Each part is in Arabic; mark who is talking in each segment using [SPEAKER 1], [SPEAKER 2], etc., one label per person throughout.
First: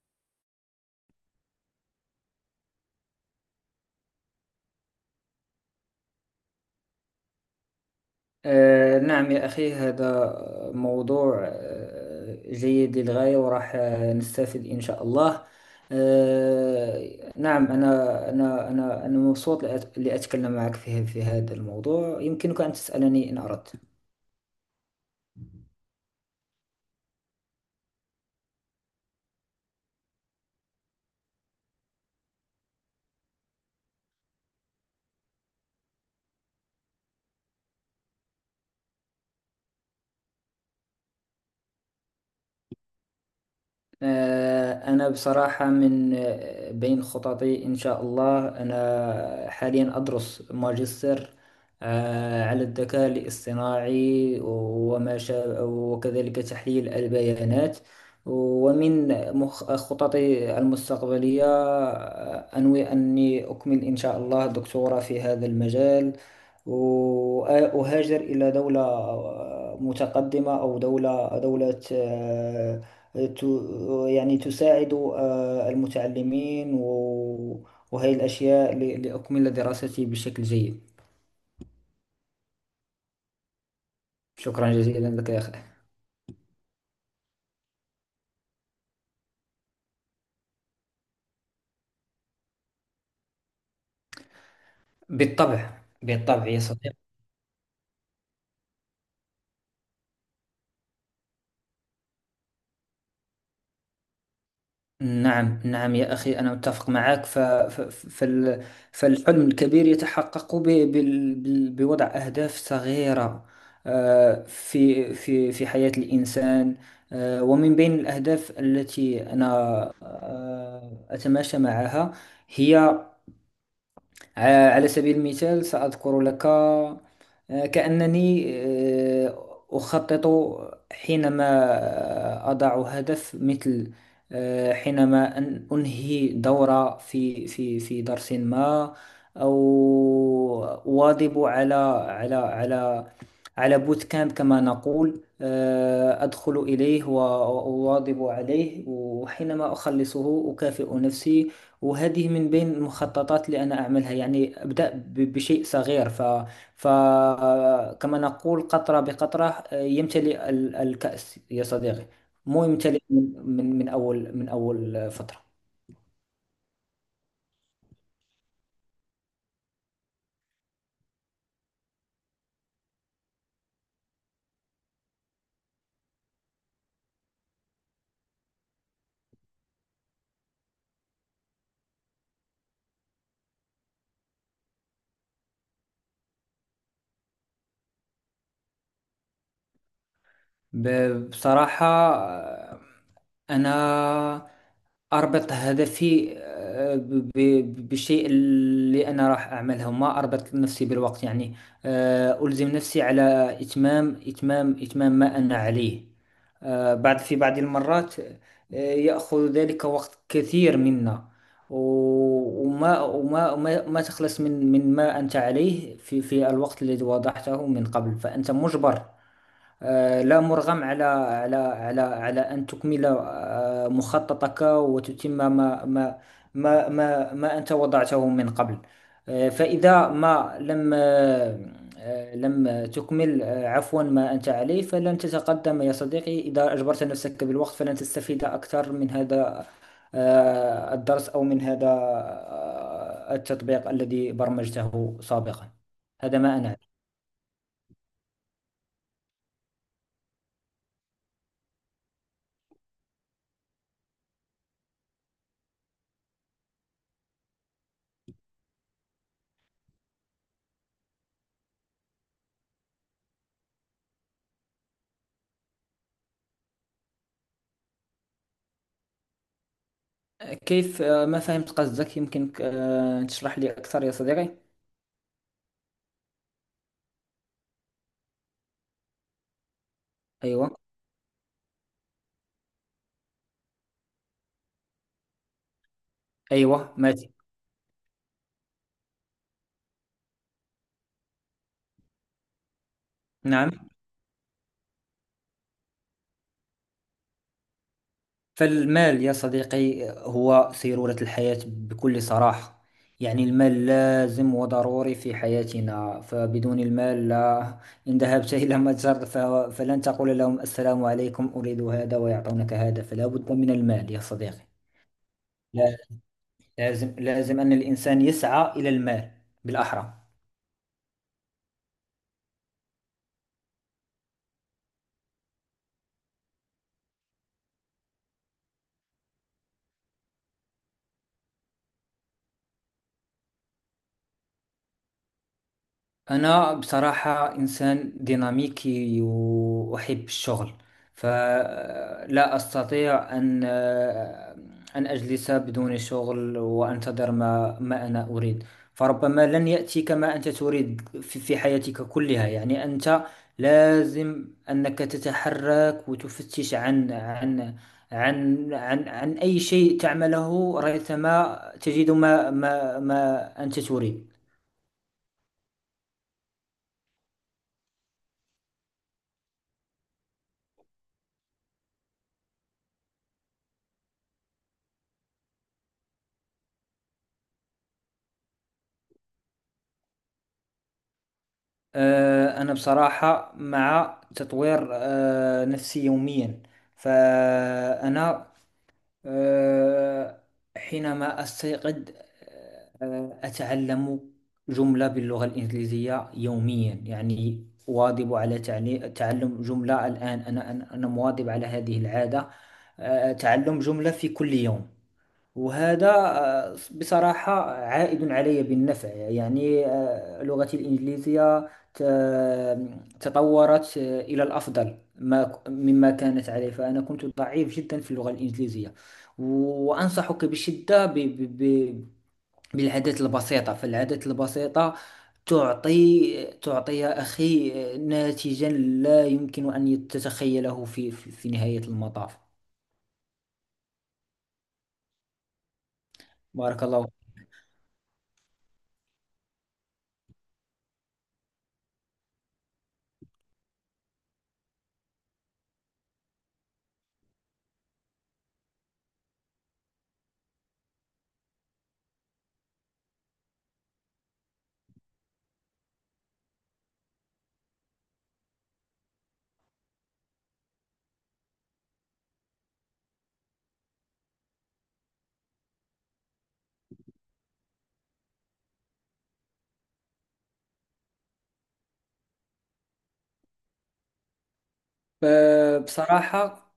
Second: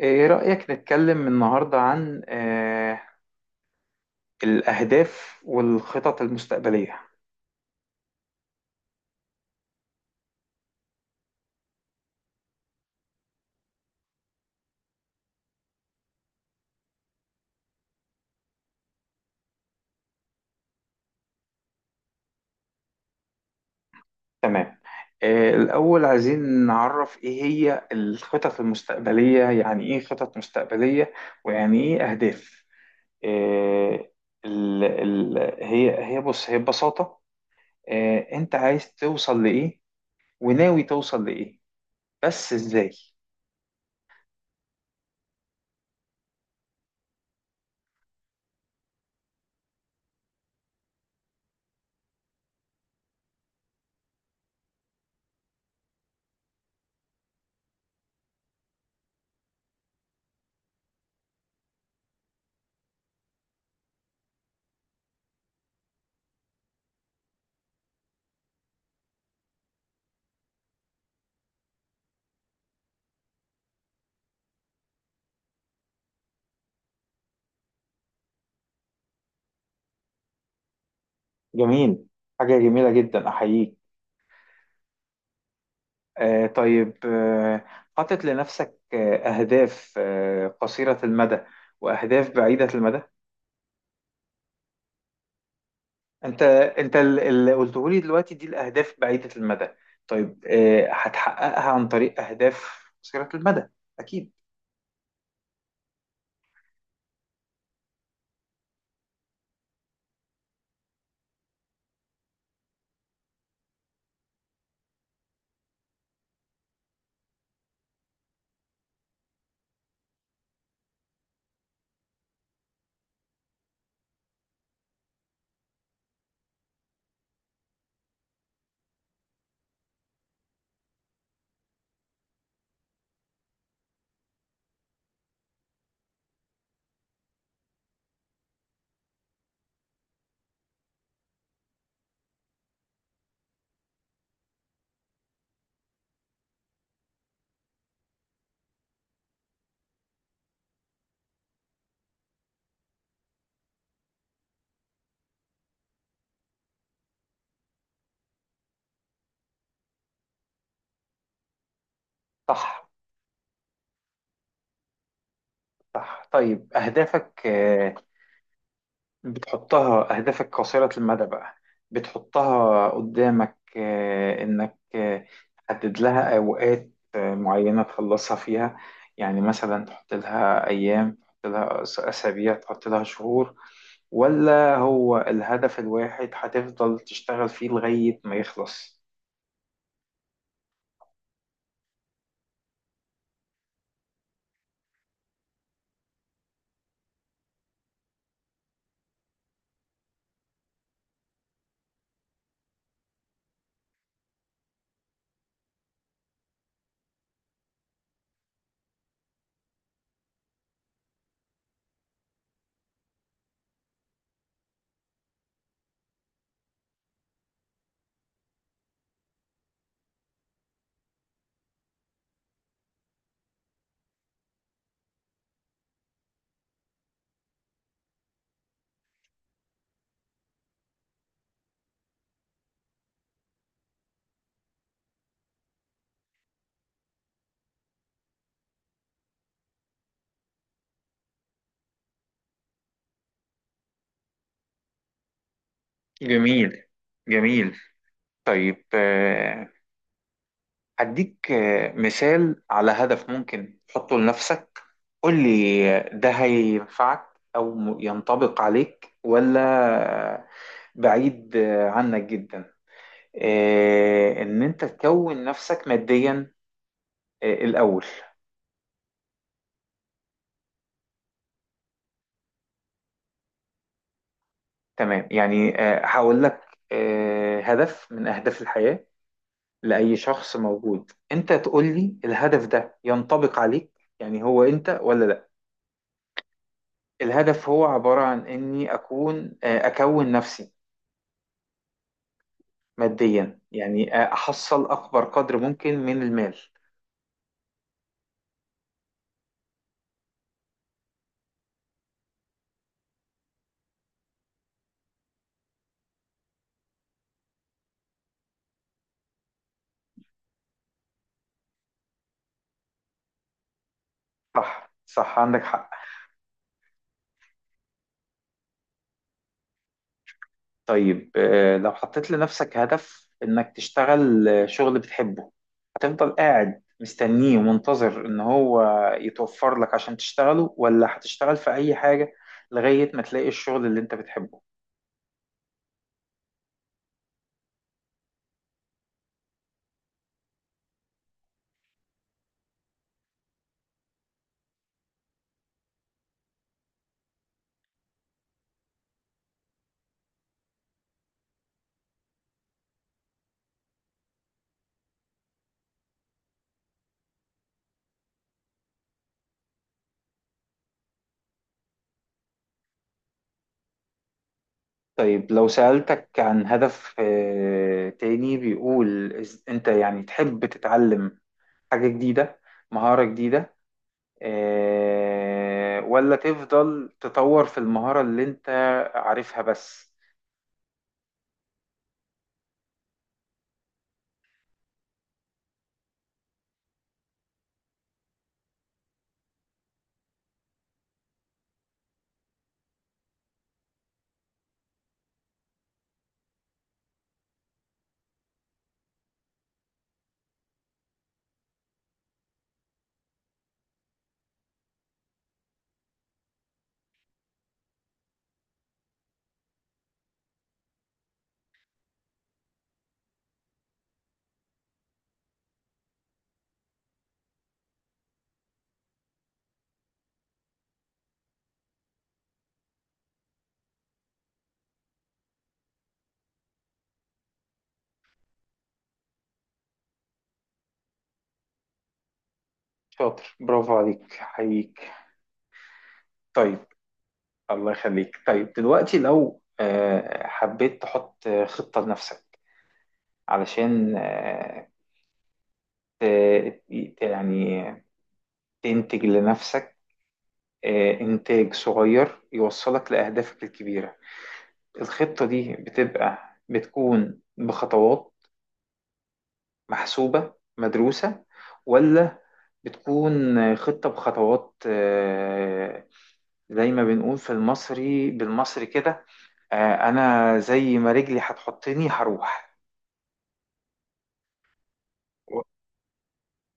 [SPEAKER 1] إيه رأيك نتكلم النهاردة عن الأهداف والخطط المستقبلية؟
[SPEAKER 2] نعم يا أخي، هذا موضوع جيد للغاية، وراح نستفيد إن شاء الله. نعم، أنا مبسوط لأتكلم معك في هذا الموضوع. يمكنك أن تسألني إن أردت.
[SPEAKER 1] تمام. الأول عايزين نعرف إيه هي الخطط المستقبلية، يعني إيه خطط مستقبلية ويعني إيه أهداف؟ آه، ال ال هي هي بص هي ببساطة. أنت عايز توصل لإيه وناوي توصل لإيه؟ بس إزاي؟
[SPEAKER 2] أنا بصراحة من بين خططي، إن شاء الله أنا حاليا أدرس ماجستير على الذكاء الاصطناعي وما شابه، وكذلك تحليل البيانات. ومن خططي المستقبلية أنوي أني أكمل إن شاء الله دكتوراه في هذا المجال، وأهاجر إلى دولة متقدمة، أو دولة ت- يعني تساعد المتعلمين وهي الأشياء لأكمل دراستي بشكل جيد.
[SPEAKER 1] جميل، حاجة جميلة جدا أحييك.
[SPEAKER 2] شكرا جزيلا لك يا أخي.
[SPEAKER 1] طيب، حاطط لنفسك أهداف قصيرة المدى وأهداف بعيدة المدى.
[SPEAKER 2] بالطبع
[SPEAKER 1] أنت
[SPEAKER 2] بالطبع يا صديقي.
[SPEAKER 1] أنت اللي قلته لي دلوقتي دي الأهداف بعيدة المدى. طيب، هتحققها عن طريق أهداف قصيرة المدى، أكيد؟
[SPEAKER 2] نعم نعم يا أخي، أنا متفق معك. فال... فالحلم الكبير يتحقق بوضع أهداف صغيرة في حياة الإنسان. ومن بين الأهداف التي أنا أتماشى معها، هي على سبيل المثال سأذكر لك. كأنني أخطط حينما أضع هدف، مثل حينما أن أنهي دورة في درس ما، أو أواظب على على على بوت كامب كما نقول. أدخل إليه وأواظب عليه، وحينما أخلصه أكافئ نفسي. وهذه من بين المخططات اللي أنا أعملها، يعني أبدأ بشيء صغير. فكما نقول: قطرة بقطرة يمتلئ الكأس يا صديقي. مو
[SPEAKER 1] صح،
[SPEAKER 2] يمتلئ من أول، من أول فترة.
[SPEAKER 1] صح. طيب، أهدافك آه، بتحطها أهدافك قصيرة المدى بقى، بتحطها قدامك، إنك تحدد لها أوقات معينة تخلصها فيها. يعني مثلا تحط لها أيام، تحط لها أسابيع، تحط لها شهور، ولا هو الهدف الواحد هتفضل تشتغل فيه لغاية ما يخلص؟
[SPEAKER 2] بصراحة آه، أنا أربط هدفي بالشيء اللي أنا راح أعمله، ما أربط نفسي بالوقت يعني. ألزم نفسي على إتمام ما أنا عليه. بعد، في بعض المرات يأخذ ذلك وقت كثير منا. وما ما تخلص من ما أنت عليه في الوقت الذي وضعته من قبل، فأنت مجبر لا مرغم على أن تكمل مخططك، وتتم ما ما أنت وضعته من قبل. فإذا ما لم آه، آه، لم تكمل عفوا، ما أنت عليه، فلن تتقدم يا صديقي. إذا أجبرت نفسك بالوقت فلن تستفيد أكثر من هذا الدرس، أو من هذا التطبيق الذي برمجته سابقا. هذا ما أنا...
[SPEAKER 1] جميل، جميل. طيب، هديك مثال على هدف ممكن تحطه لنفسك. قول لي ده هينفعك أو ينطبق عليك، ولا آه، بعيد عنك جدا؟ إن أنت تكون نفسك ماديا الأول.
[SPEAKER 2] كيف، ما فهمت قصدك، يمكنك تشرح لي أكثر يا صديقي؟
[SPEAKER 1] تمام. يعني هقول لك هدف من أهداف الحياة لأي شخص
[SPEAKER 2] أيوة.
[SPEAKER 1] موجود، أنت تقول لي الهدف ده ينطبق عليك، يعني هو أنت، ولا؟
[SPEAKER 2] أيوة ماتي.
[SPEAKER 1] الهدف هو عبارة عن إني أكون نفسي ماديا،
[SPEAKER 2] نعم،
[SPEAKER 1] يعني أحصل أكبر قدر ممكن من المال.
[SPEAKER 2] فالمال يا صديقي هو سيرورة الحياة بكل صراحة. يعني المال لازم وضروري في حياتنا، فبدون المال لا. إن ذهبت إلى متجر فلن تقول لهم السلام عليكم أريد هذا ويعطونك هذا، فلا بد من المال يا صديقي.
[SPEAKER 1] صح، صح، عندك حق.
[SPEAKER 2] لا- لازم لازم أن الإنسان يسعى إلى المال بالأحرى.
[SPEAKER 1] طيب، لو حطيت لنفسك هدف إنك تشتغل شغل بتحبه، هتفضل قاعد مستنيه ومنتظر إن هو يتوفر لك عشان تشتغله، ولا هتشتغل في أي حاجة لغاية ما تلاقي الشغل اللي أنت بتحبه؟
[SPEAKER 2] أنا بصراحة إنسان ديناميكي وأحب الشغل، فلا أستطيع أن أجلس بدون شغل وأنتظر ما أنا أريد. فربما لن يأتيك ما أنت تريد في حياتك كلها، يعني أنت لازم أنك تتحرك وتفتش عن أي شيء تعمله ريثما تجد ما أنت تريد.
[SPEAKER 1] طيب، لو سألتك عن هدف تاني بيقول أنت يعني تحب تتعلم حاجة جديدة، مهارة جديدة، ولا تفضل تطور في المهارة اللي انت عارفها بس؟
[SPEAKER 2] أنا بصراحة مع تطوير نفسي يوميا. فأنا آه، حينما أستيقظ أتعلم جملة باللغة الإنجليزية يوميا، يعني واظب على تعلم جملة. الآن أنا مواظب على هذه العادة، تعلم جملة في كل يوم. وهذا بصراحة عائد علي بالنفع، يعني لغتي الإنجليزية تطورت إلى الأفضل ما مما كانت عليه، فأنا كنت ضعيف جدا في اللغة الإنجليزية. وأنصحك بشدة بالعادات البسيطة، فالعادات البسيطة تعطي تعطي يا أخي ناتجا لا يمكن أن تتخيله في نهاية المطاف.
[SPEAKER 1] شاطر، برافو عليك حقيقي.
[SPEAKER 2] بارك
[SPEAKER 1] طيب.
[SPEAKER 2] الله.
[SPEAKER 1] الله يخليك. طيب دلوقتي، لو حبيت تحط خطة لنفسك علشان ت- يعني تنتج لنفسك إنتاج صغير يوصلك لأهدافك الكبيرة، الخطة دي بتكون بخطوات محسوبة مدروسة، ولا بتكون خطة بخطوات زي ما بنقول في المصري بالمصري كده، أنا زي ما رجلي هتحطني هروح؟
[SPEAKER 2] بصراحة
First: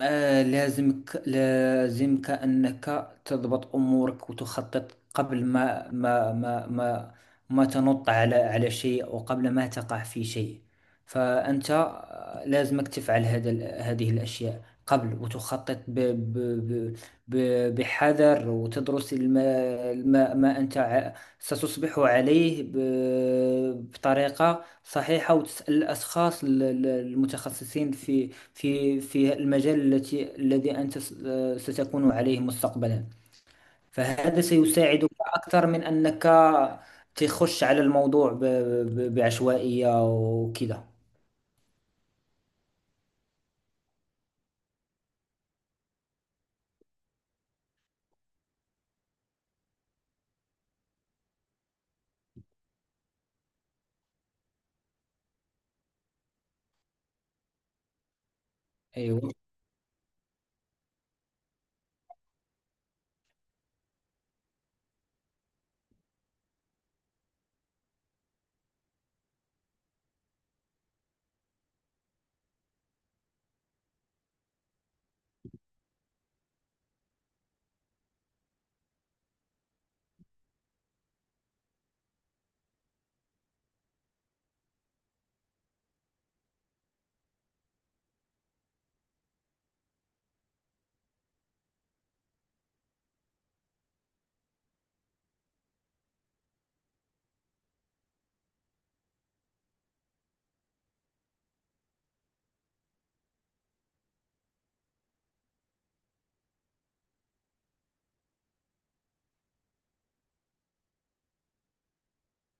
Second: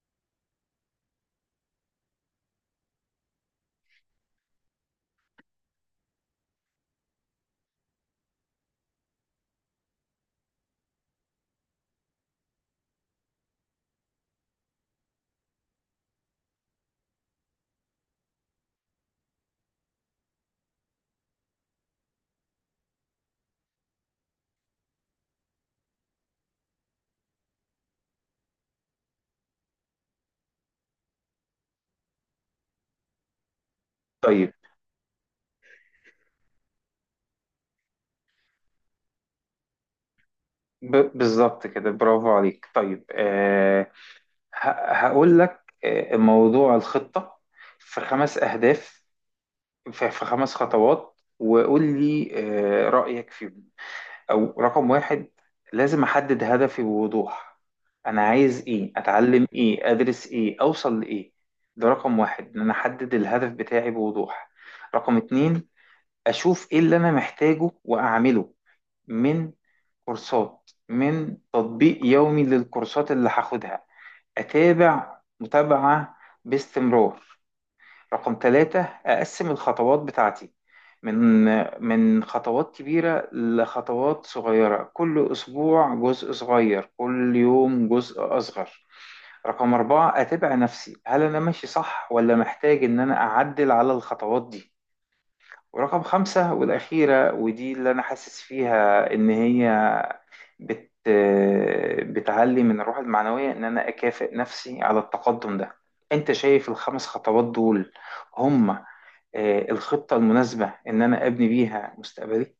[SPEAKER 2] لازمك أنك تضبط أمورك وتخطط قبل ما تنط على شيء، أو قبل ما تقع في شيء. فأنت لازمك تفعل هذه الأشياء قبل، وتخطط ب بحذر، وتدرس الما ما, ما أنت ستصبح عليه بطريقة صحيحة، وتسأل الأشخاص المتخصصين في المجال الذي أنت ستكون عليه مستقبلا، فهذا
[SPEAKER 1] طيب،
[SPEAKER 2] سيساعدك أكثر من أنك تخش على الموضوع بعشوائية وكذا.
[SPEAKER 1] بالظبط كده، برافو عليك. طيب هقول لك موضوع الخطة في خمس أهداف، في خمس خطوات، وقول لي رأيك فيهم. او رقم واحد: لازم احدد هدفي بوضوح، انا عايز ايه،
[SPEAKER 2] أيوة.
[SPEAKER 1] اتعلم ايه، ادرس ايه، اوصل لايه. ده رقم واحد، ان انا احدد الهدف بتاعي بوضوح. رقم اتنين: اشوف ايه اللي انا محتاجه واعمله، من كورسات، من تطبيق يومي للكورسات اللي هاخدها، اتابع متابعة باستمرار. رقم ثلاثة: أقسم الخطوات بتاعتي من من خطوات كبيرة لخطوات صغيرة، كل أسبوع جزء صغير، كل يوم جزء أصغر. رقم أربعة: أتابع نفسي، هل أنا ماشي صح ولا محتاج إن أنا أعدل على الخطوات دي. ورقم خمسة والأخيرة، ودي اللي أنا حاسس فيها إن هي بت بتعلي من الروح المعنوية، إن أنا أكافئ نفسي على التقدم ده. أنت شايف الخمس خطوات دول هم الخطة المناسبة إن أنا أبني بيها مستقبلي؟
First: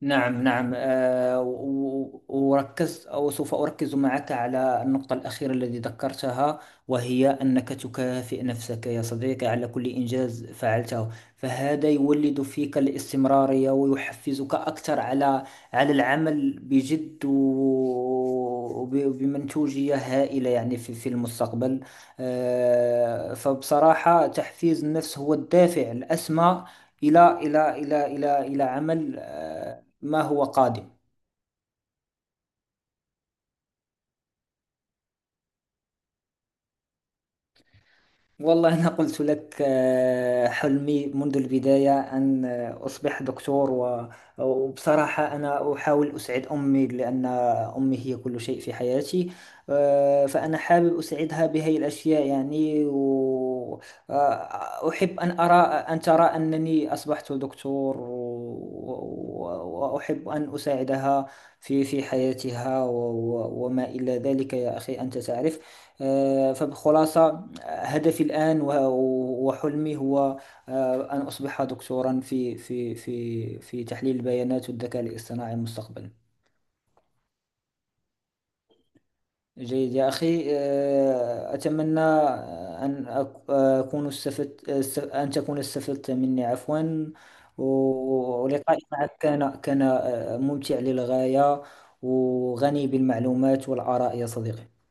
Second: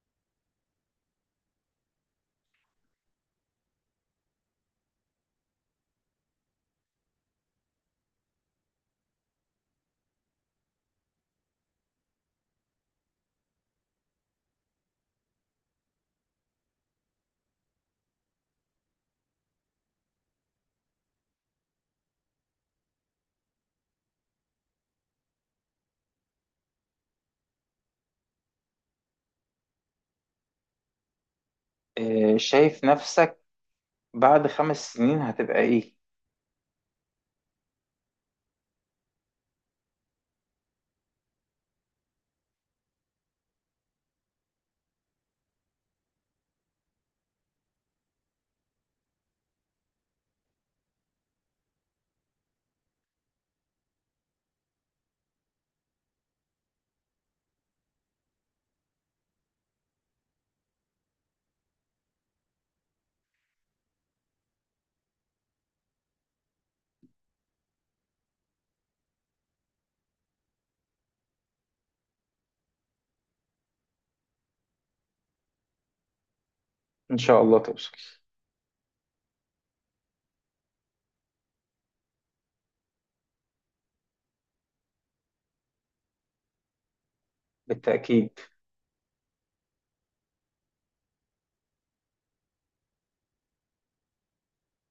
[SPEAKER 2] نعم نعم وركزت، أو سوف أركز معك على النقطة الأخيرة التي ذكرتها، وهي أنك تكافئ نفسك يا صديقي على كل إنجاز فعلته. فهذا يولد فيك الاستمرارية ويحفزك أكثر على العمل بجد وبمنتوجية هائلة، يعني في المستقبل. فبصراحة، تحفيز النفس هو الدافع الأسمى إلى عمل ما هو قادم.
[SPEAKER 1] شايف نفسك بعد 5 سنين هتبقى إيه؟
[SPEAKER 2] والله، أنا قلت لك حلمي منذ البداية أن أصبح دكتور، وبصراحة أنا أحاول أسعد أمي، لأن أمي هي كل شيء في حياتي. فأنا حابب أسعدها بهذه الأشياء يعني، وأحب أن أرى، أن ترى أنني أصبحت دكتور، وأحب أن أساعدها في حياتها، وما إلى ذلك يا أخي أنت تعرف. فبخلاصة، هدفي الآن وحلمي هو أن أصبح دكتورا في تحليل البيانات والذكاء الاصطناعي مستقبلا.
[SPEAKER 1] إن شاء الله توصل.
[SPEAKER 2] جيد يا أخي. أتمنى أن أكون استفدت، أن تكون استفدت مني، عفوا.
[SPEAKER 1] بالتأكيد.
[SPEAKER 2] ولقائي معك كان كان ممتع للغاية وغني بالمعلومات والآراء يا صديقي.